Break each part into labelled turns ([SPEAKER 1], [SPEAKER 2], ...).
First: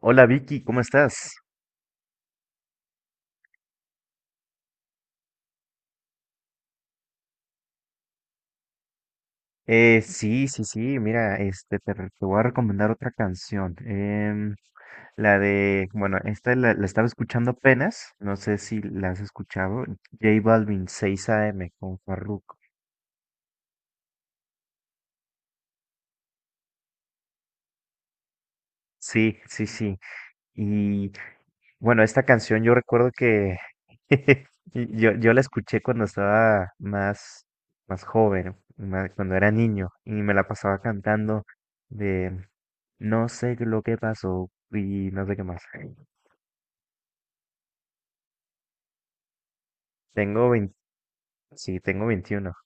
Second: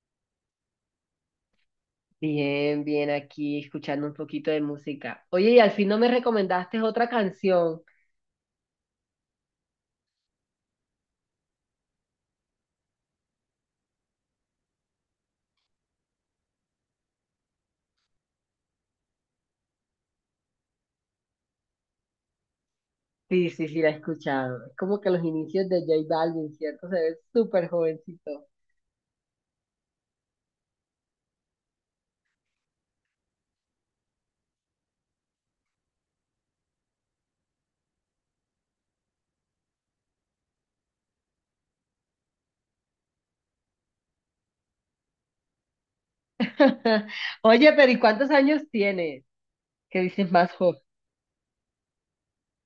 [SPEAKER 1] Hola Vicky, ¿cómo estás?
[SPEAKER 2] Bien, bien, aquí escuchando un poquito de música. Oye, y al fin no me recomendaste otra canción.
[SPEAKER 1] Sí, sí, sí, mira, este, te voy a recomendar otra canción. La de, bueno, esta la estaba escuchando apenas, no sé si la has escuchado, J Balvin 6 AM con Farruko.
[SPEAKER 2] Sí, sí, sí, la he escuchado. Es como que los inicios de J Balvin, ¿cierto? Se ve súper jovencito.
[SPEAKER 1] Sí, sí, sí. Y Bueno, esta canción yo recuerdo que yo la escuché cuando estaba más joven, cuando era niño, y me la pasaba cantando de no sé lo que pasó y no sé qué más.
[SPEAKER 2] Oye, pero ¿y cuántos años tienes? ¿Qué dices
[SPEAKER 1] Tengo
[SPEAKER 2] más
[SPEAKER 1] 20,
[SPEAKER 2] joven?
[SPEAKER 1] sí, tengo 21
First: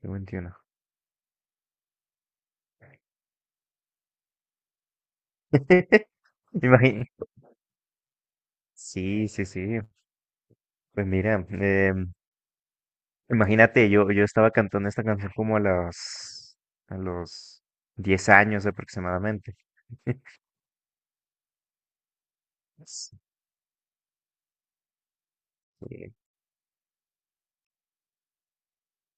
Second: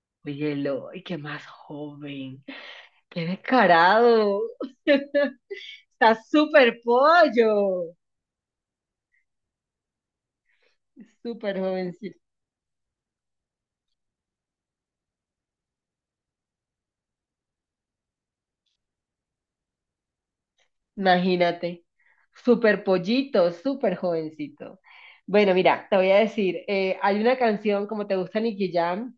[SPEAKER 1] tengo
[SPEAKER 2] Oye,
[SPEAKER 1] 21
[SPEAKER 2] Eloy, qué más joven. Qué descarado. Está súper
[SPEAKER 1] Imagín-
[SPEAKER 2] pollo.
[SPEAKER 1] sí, sí, sí. Pues mira,
[SPEAKER 2] Súper jovencito.
[SPEAKER 1] imagínate, yo estaba cantando esta canción como a a los 10 años aproximadamente.
[SPEAKER 2] Imagínate, súper pollito, súper jovencito. Bueno, mira, te
[SPEAKER 1] Eh,
[SPEAKER 2] voy a decir, hay una canción, como te gusta Nicky Jam,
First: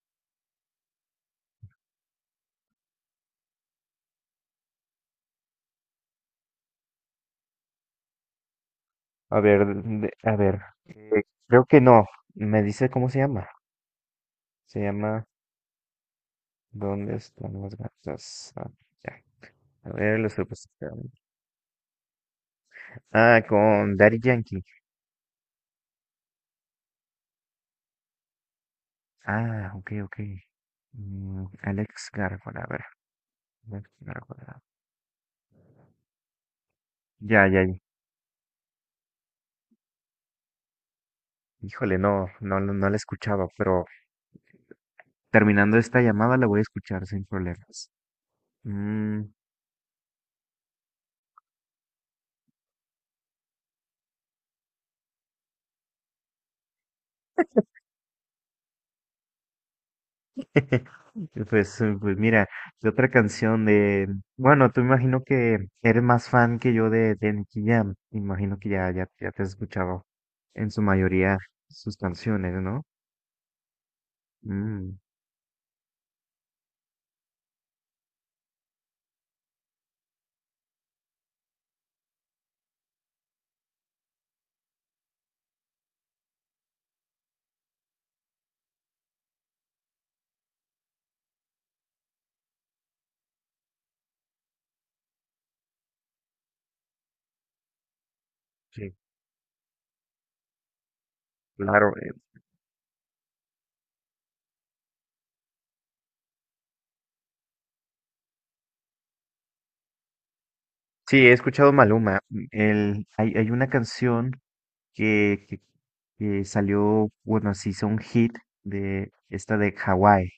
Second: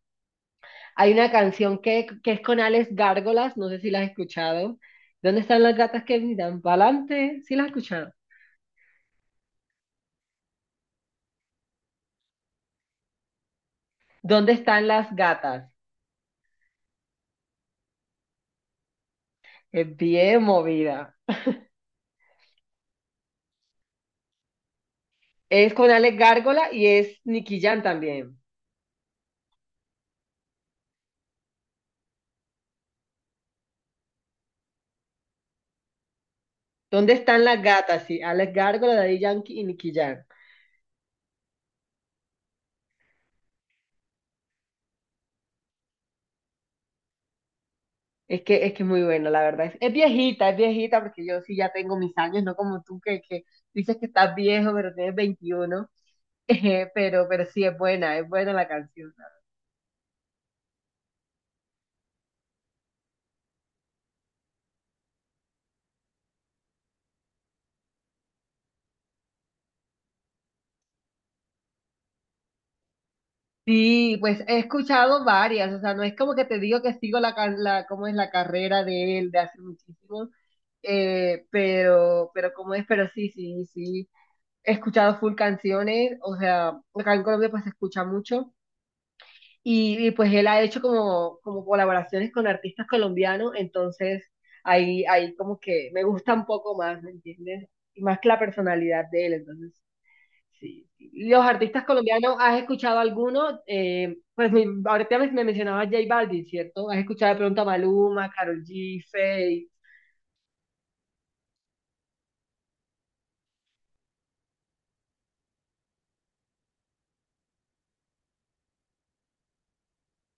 [SPEAKER 2] hay una canción que es con Alex Gárgolas, no sé si la has escuchado. ¿Dónde están las gatas que miran? ¿Pa'lante? ¿Sí la has escuchado?
[SPEAKER 1] A ver, a ver. Creo que no. Me dice cómo se llama.
[SPEAKER 2] ¿Dónde
[SPEAKER 1] Se
[SPEAKER 2] están las
[SPEAKER 1] llama
[SPEAKER 2] gatas?
[SPEAKER 1] ¿Dónde están las gatas? Ah, ya. A
[SPEAKER 2] Es
[SPEAKER 1] ver, lo
[SPEAKER 2] bien
[SPEAKER 1] estoy buscando.
[SPEAKER 2] movida.
[SPEAKER 1] Ah, con Daddy Yankee.
[SPEAKER 2] Es con Alex Gárgola y es Nicky Jam también.
[SPEAKER 1] Ah, ok, ok. Mm, Alex Gárgola, a ver. Alex Gárgola.
[SPEAKER 2] ¿Dónde están
[SPEAKER 1] Ya,
[SPEAKER 2] las
[SPEAKER 1] ya, ya.
[SPEAKER 2] gatas? Sí, Alex Gárgola, Daddy Yankee y Nicky Jam.
[SPEAKER 1] Híjole, no, no, no, no la escuchaba, pero terminando esta llamada la voy a escuchar sin problemas.
[SPEAKER 2] Es que es muy
[SPEAKER 1] Mm.
[SPEAKER 2] bueno, la verdad. Es viejita, porque yo sí ya tengo mis años, no como tú que dices que estás viejo, pero tienes 21. Pero sí es buena la canción.
[SPEAKER 1] Pues, pues mira, de otra canción de... bueno, tú imagino que eres más fan que yo de Nicky Jam. Imagino que ya, ya, ya te has escuchado en su mayoría sus canciones, ¿no?
[SPEAKER 2] Sí, pues he
[SPEAKER 1] Mm,
[SPEAKER 2] escuchado varias, o sea, no es como que te digo que sigo la cómo es la carrera de él de hace muchísimo, pero cómo es, pero sí, sí, sí. He escuchado full canciones, o sea, acá en Colombia pues se escucha mucho. Y, pues él ha hecho como, como colaboraciones con artistas colombianos, entonces ahí como que me gusta un poco más, ¿me entiendes? Y más que la
[SPEAKER 1] sí,
[SPEAKER 2] personalidad de él, entonces sí. Sí. ¿Y los artistas
[SPEAKER 1] claro.
[SPEAKER 2] colombianos, has escuchado alguno? Pues ahorita me mencionabas J Balvin, ¿cierto? ¿Has escuchado de pronto a Maluma, Karol G, Feid?
[SPEAKER 1] Sí, he escuchado Maluma. Mm, hay una canción que, que, que salió, bueno, se hizo un hit de esta de Hawái.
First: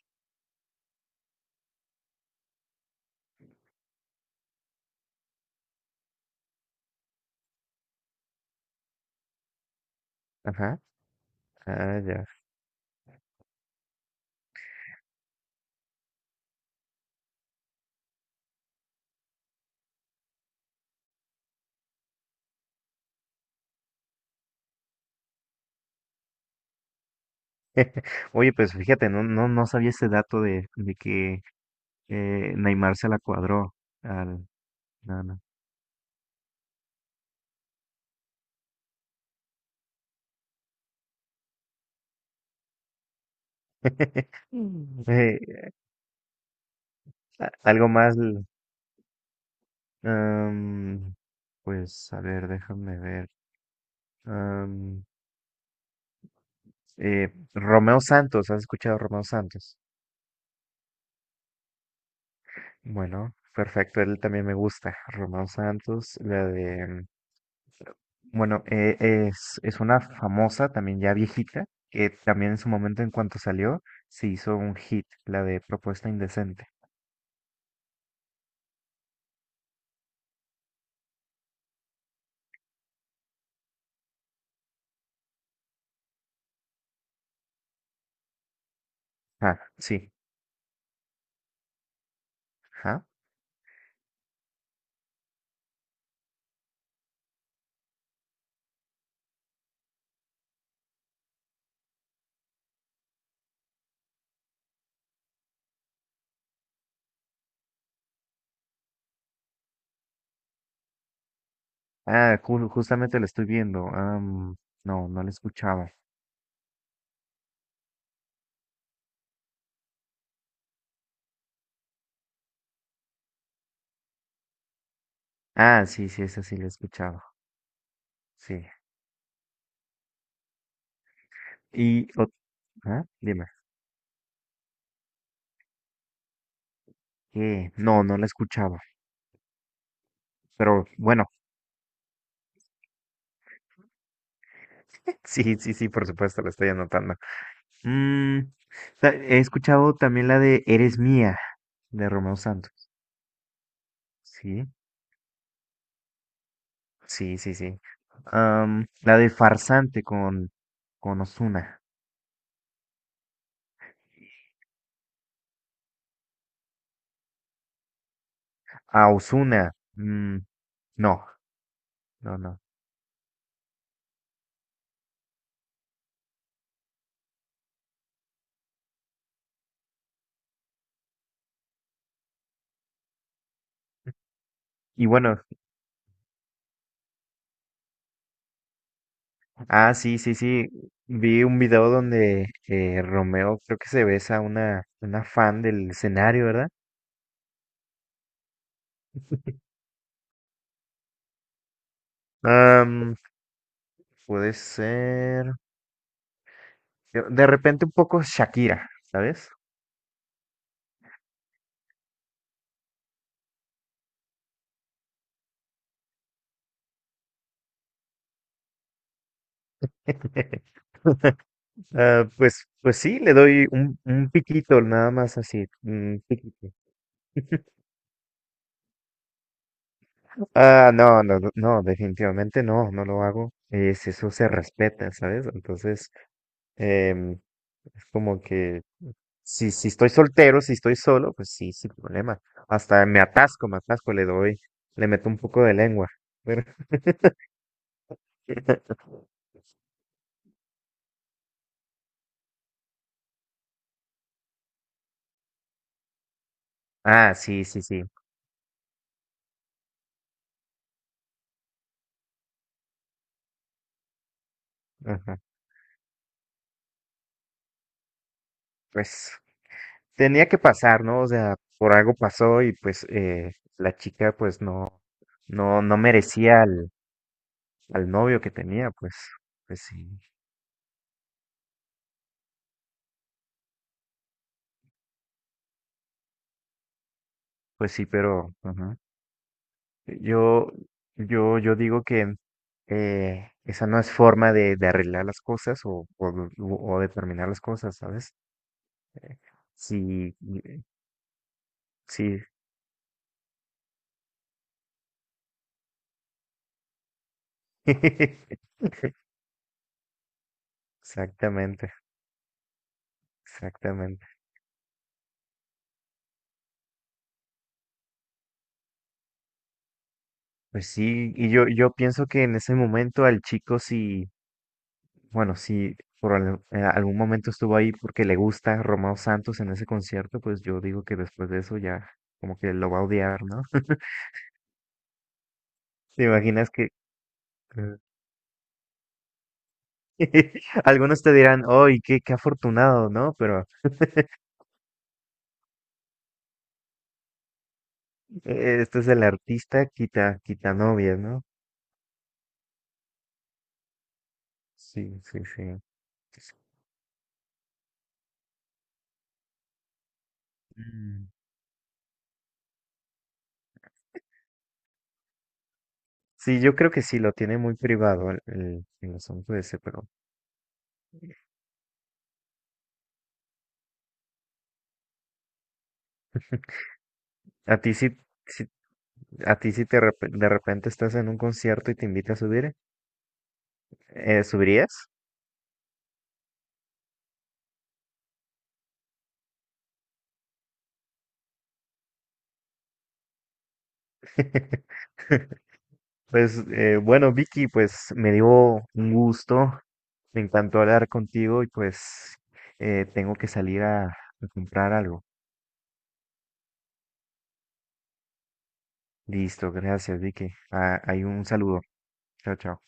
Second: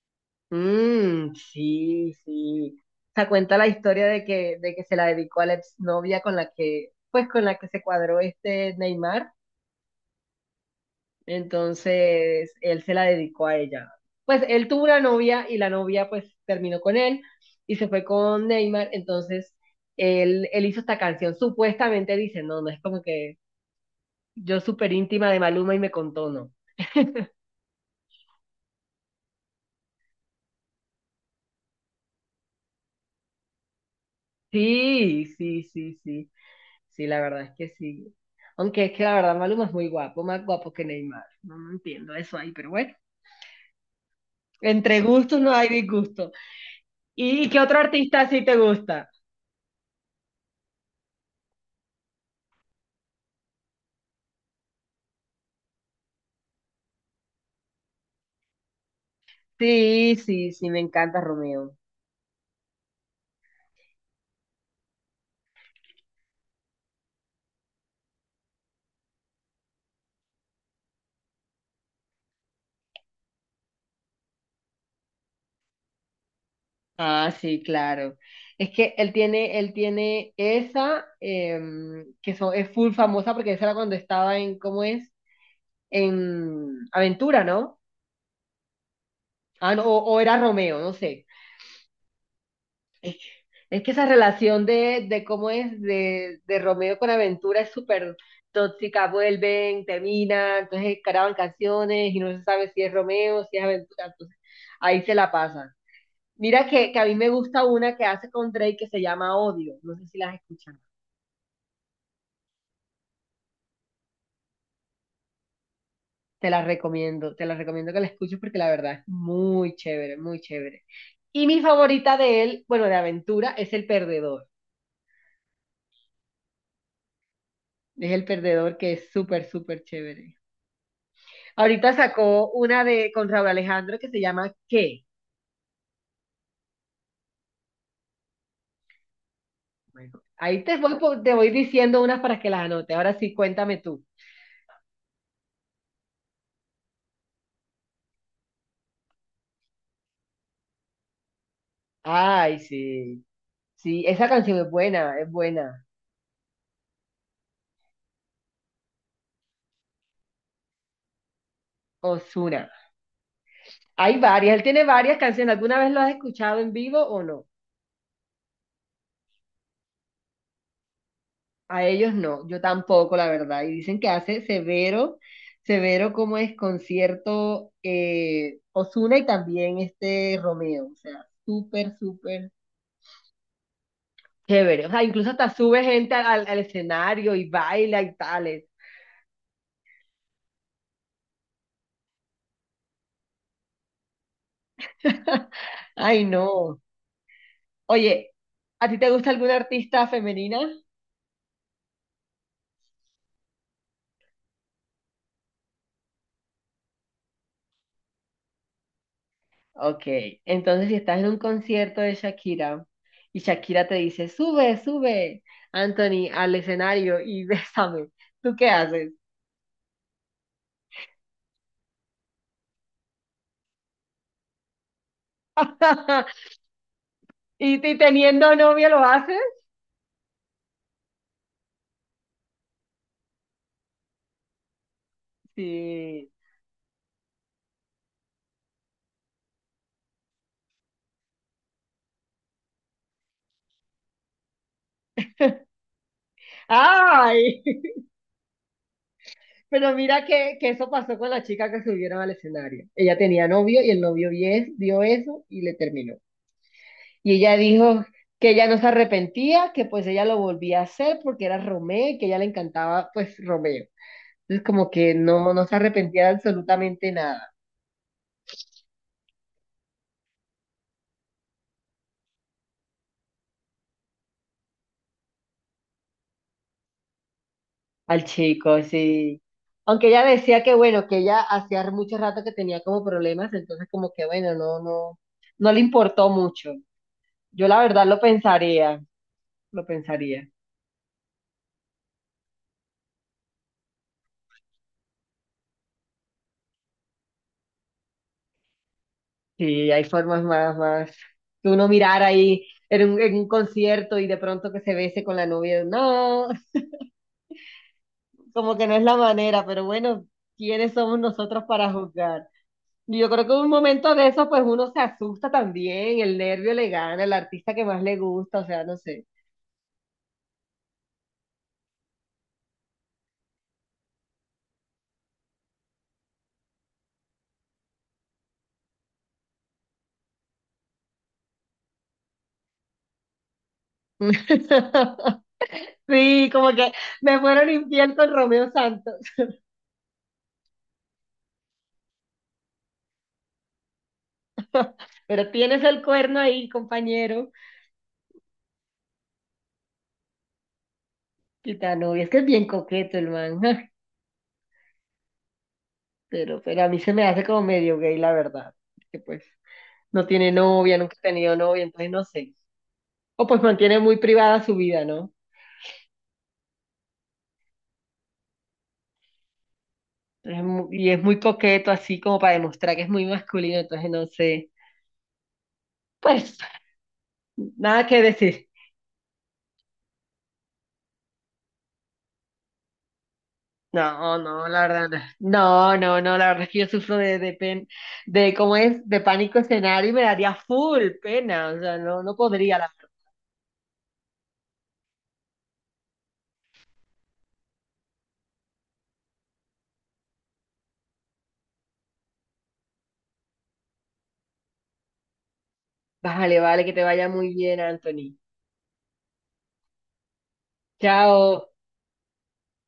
[SPEAKER 2] Mmm, sí, sí. O sea, cuenta la historia de que se la dedicó a la exnovia con la que, pues con la que se cuadró este Neymar.
[SPEAKER 1] Ajá. Ah, ya.
[SPEAKER 2] Entonces, él se la dedicó a ella. Pues él tuvo una novia y la novia pues terminó con él y se fue con Neymar. Entonces, él hizo esta canción. Supuestamente dice, no, no es como que yo súper íntima de Maluma y me contó, no.
[SPEAKER 1] Oye, pues fíjate, no, no, no sabía ese dato de que Neymar se la cuadró al no,
[SPEAKER 2] Sí,
[SPEAKER 1] no.
[SPEAKER 2] sí, sí, sí. Sí, la verdad es que sí. Aunque es que la verdad Maluma es muy guapo, más guapo que Neymar. No, no entiendo eso ahí, pero bueno. Entre
[SPEAKER 1] Mm.
[SPEAKER 2] gustos no hay disgusto. ¿Y qué otro
[SPEAKER 1] Algo más,
[SPEAKER 2] artista sí te gusta?
[SPEAKER 1] am, pues a ver, déjame ver. am, Romeo Santos, ¿has escuchado a Romeo Santos?
[SPEAKER 2] Sí, sí, sí, me encanta Romeo.
[SPEAKER 1] Bueno, perfecto, él también me gusta. Romeo Santos, la de, bueno, es una famosa, también ya viejita, que también en su momento, en cuanto salió, se hizo un hit, la de Propuesta Indecente.
[SPEAKER 2] Ah, sí, claro. Es que él tiene esa, es full famosa porque esa era cuando estaba en, ¿cómo es? En Aventura, ¿no?
[SPEAKER 1] Ah,
[SPEAKER 2] Ah, no,
[SPEAKER 1] sí.
[SPEAKER 2] o era Romeo, no sé.
[SPEAKER 1] Ajá.
[SPEAKER 2] Es que esa relación de cómo es, de Romeo con Aventura es súper tóxica, vuelven, terminan, entonces graban canciones y no se sabe si es Romeo, si es Aventura, entonces ahí se la pasan. Mira que a mí me gusta una que hace con Drake que se llama Odio, no sé si las escuchado.
[SPEAKER 1] Ah, justamente la estoy viendo. No, no la escuchaba.
[SPEAKER 2] Te la recomiendo que la escuches porque la verdad es muy chévere, muy chévere. Y mi favorita de él, bueno, de aventura, es El Perdedor.
[SPEAKER 1] Ah, sí, sí, esa sí la escuchaba.
[SPEAKER 2] Es El
[SPEAKER 1] Sí.
[SPEAKER 2] Perdedor que es súper, súper chévere. Ahorita
[SPEAKER 1] Y, ot-
[SPEAKER 2] sacó una
[SPEAKER 1] ¿Ah?
[SPEAKER 2] de con
[SPEAKER 1] Dime.
[SPEAKER 2] Raúl Alejandro que se llama ¿Qué?
[SPEAKER 1] ¿Qué? No, no la escuchaba.
[SPEAKER 2] Bueno, ahí te
[SPEAKER 1] Pero
[SPEAKER 2] voy,
[SPEAKER 1] bueno,
[SPEAKER 2] te voy diciendo unas para que las anotes. Ahora sí, cuéntame tú.
[SPEAKER 1] sí, sí, sí, por supuesto, la estoy anotando. Mm, he escuchado también la de Eres Mía, de Romeo
[SPEAKER 2] Ay,
[SPEAKER 1] Santos.
[SPEAKER 2] sí. Sí, esa canción
[SPEAKER 1] Sí,
[SPEAKER 2] es buena, es buena.
[SPEAKER 1] sí, sí, sí. La de Farsante con Ozuna.
[SPEAKER 2] Ozuna. Hay varias, él tiene varias canciones. ¿Alguna vez lo has escuchado en vivo o no?
[SPEAKER 1] A Ozuna. Mm, no,
[SPEAKER 2] A ellos
[SPEAKER 1] no,
[SPEAKER 2] no,
[SPEAKER 1] no.
[SPEAKER 2] yo tampoco, la verdad. Y dicen que hace severo, severo como es concierto, Ozuna y también este Romeo. O sea, súper, súper chévere. O sea,
[SPEAKER 1] Y
[SPEAKER 2] incluso
[SPEAKER 1] bueno.
[SPEAKER 2] hasta sube gente al escenario y baila y tales.
[SPEAKER 1] Ah, sí, sí, sí. Vi un video donde Romeo creo que se besa a una fan del
[SPEAKER 2] Ay,
[SPEAKER 1] escenario, ¿verdad?
[SPEAKER 2] no. Oye, ¿a ti te gusta alguna artista femenina?
[SPEAKER 1] Am, puede ser. De repente un poco Shakira, ¿sabes?
[SPEAKER 2] Ok, entonces si estás en un concierto de Shakira y Shakira te dice, sube, sube, Anthony, al escenario y bésame, ¿tú qué haces?
[SPEAKER 1] Ah, pues, pues sí, le doy un piquito, nada más así, un piquito.
[SPEAKER 2] ¿Y teniendo novio lo haces?
[SPEAKER 1] Ah, no, no, no, no, definitivamente no, no lo hago. Es, eso se respeta, ¿sabes? Entonces.
[SPEAKER 2] Sí.
[SPEAKER 1] Em, es como que si estoy soltero, si estoy solo, pues sí, sin problema. Hasta me atasco, le doy, le meto un poco de lengua. Pero-
[SPEAKER 2] Ay, pero mira que eso pasó con la chica que subieron al escenario. Ella tenía novio y el novio vio eso y le terminó.
[SPEAKER 1] Ah,
[SPEAKER 2] Y ella
[SPEAKER 1] sí, sí, sí.
[SPEAKER 2] dijo que ella no se arrepentía, que pues ella lo volvía a hacer porque era Romeo y que a ella le encantaba pues Romeo. Entonces como que
[SPEAKER 1] Ajá.
[SPEAKER 2] no, no se arrepentía de absolutamente nada.
[SPEAKER 1] Pues tenía que pasar, ¿no? O sea, por algo pasó y pues la chica pues no, no, no merecía al
[SPEAKER 2] Al
[SPEAKER 1] novio que
[SPEAKER 2] chico,
[SPEAKER 1] tenía, pues,
[SPEAKER 2] sí.
[SPEAKER 1] pues
[SPEAKER 2] Aunque
[SPEAKER 1] sí,
[SPEAKER 2] ella decía que bueno, que ella hacía mucho rato que tenía como problemas, entonces como que bueno, no, no, no le importó mucho. Yo la
[SPEAKER 1] pues sí,
[SPEAKER 2] verdad lo
[SPEAKER 1] pero, ajá.
[SPEAKER 2] pensaría, lo pensaría.
[SPEAKER 1] Yo, yo digo que esa no es forma de arreglar las cosas o de terminar las cosas, ¿sabes? Eh,
[SPEAKER 2] Sí, hay
[SPEAKER 1] sí,
[SPEAKER 2] formas más,
[SPEAKER 1] eh,
[SPEAKER 2] más. Que uno mirar
[SPEAKER 1] sí.
[SPEAKER 2] ahí en un concierto y de pronto que se bese con la novia. No, como que no es la manera, pero bueno, ¿quiénes somos nosotros para
[SPEAKER 1] Exactamente,
[SPEAKER 2] juzgar? Yo creo que en un momento
[SPEAKER 1] exactamente.
[SPEAKER 2] de eso, pues uno se asusta también, el nervio le gana, el artista que más le gusta, o sea, no sé.
[SPEAKER 1] Pues sí, y yo pienso que en ese momento al chico sí, bueno, si por al- en algún momento estuvo ahí porque le gusta Romeo Santos en ese concierto, pues yo digo que después de eso ya como que lo va a odiar, ¿no? ¿Te
[SPEAKER 2] Sí,
[SPEAKER 1] imaginas
[SPEAKER 2] como
[SPEAKER 1] que...
[SPEAKER 2] que me fueron infiel con Romeo Santos.
[SPEAKER 1] Algunos te dirán, ¡ay, qué, qué afortunado, ¿no? Pero
[SPEAKER 2] Pero tienes el cuerno ahí, compañero.
[SPEAKER 1] este es el artista quita, quita novias, ¿no?
[SPEAKER 2] Gitano, y es que es bien coqueto el man.
[SPEAKER 1] Sí, sí, sí.
[SPEAKER 2] Pero a mí se me hace como medio gay, la verdad. Que pues no tiene novia, nunca ha
[SPEAKER 1] Mm.
[SPEAKER 2] tenido novia, entonces no sé. O pues mantiene muy privada su vida, ¿no?
[SPEAKER 1] Sí, yo creo que sí, lo tiene muy privado el asunto ese, pero
[SPEAKER 2] Entonces, y es muy coqueto así como para demostrar que es muy masculino, entonces no sé. Pues
[SPEAKER 1] a ti
[SPEAKER 2] nada
[SPEAKER 1] sí,
[SPEAKER 2] que decir.
[SPEAKER 1] sí- a ti sí de repente estás en un concierto y te invita a subir,
[SPEAKER 2] No, no, la
[SPEAKER 1] ¿subirías?
[SPEAKER 2] verdad, no, no, no, no, la verdad es que yo sufro de pen, de cómo es, de pánico escenario y me daría full pena, o sea, no, no podría, la verdad.
[SPEAKER 1] Pues bueno, Vicky, pues me dio un gusto, me encantó hablar contigo y pues tengo que salir a comprar algo.
[SPEAKER 2] Vale, vale, que te vaya muy bien, Anthony.
[SPEAKER 1] Listo, gracias, Vicky. Ah, hay un
[SPEAKER 2] Chao.
[SPEAKER 1] saludo. Chao, chao.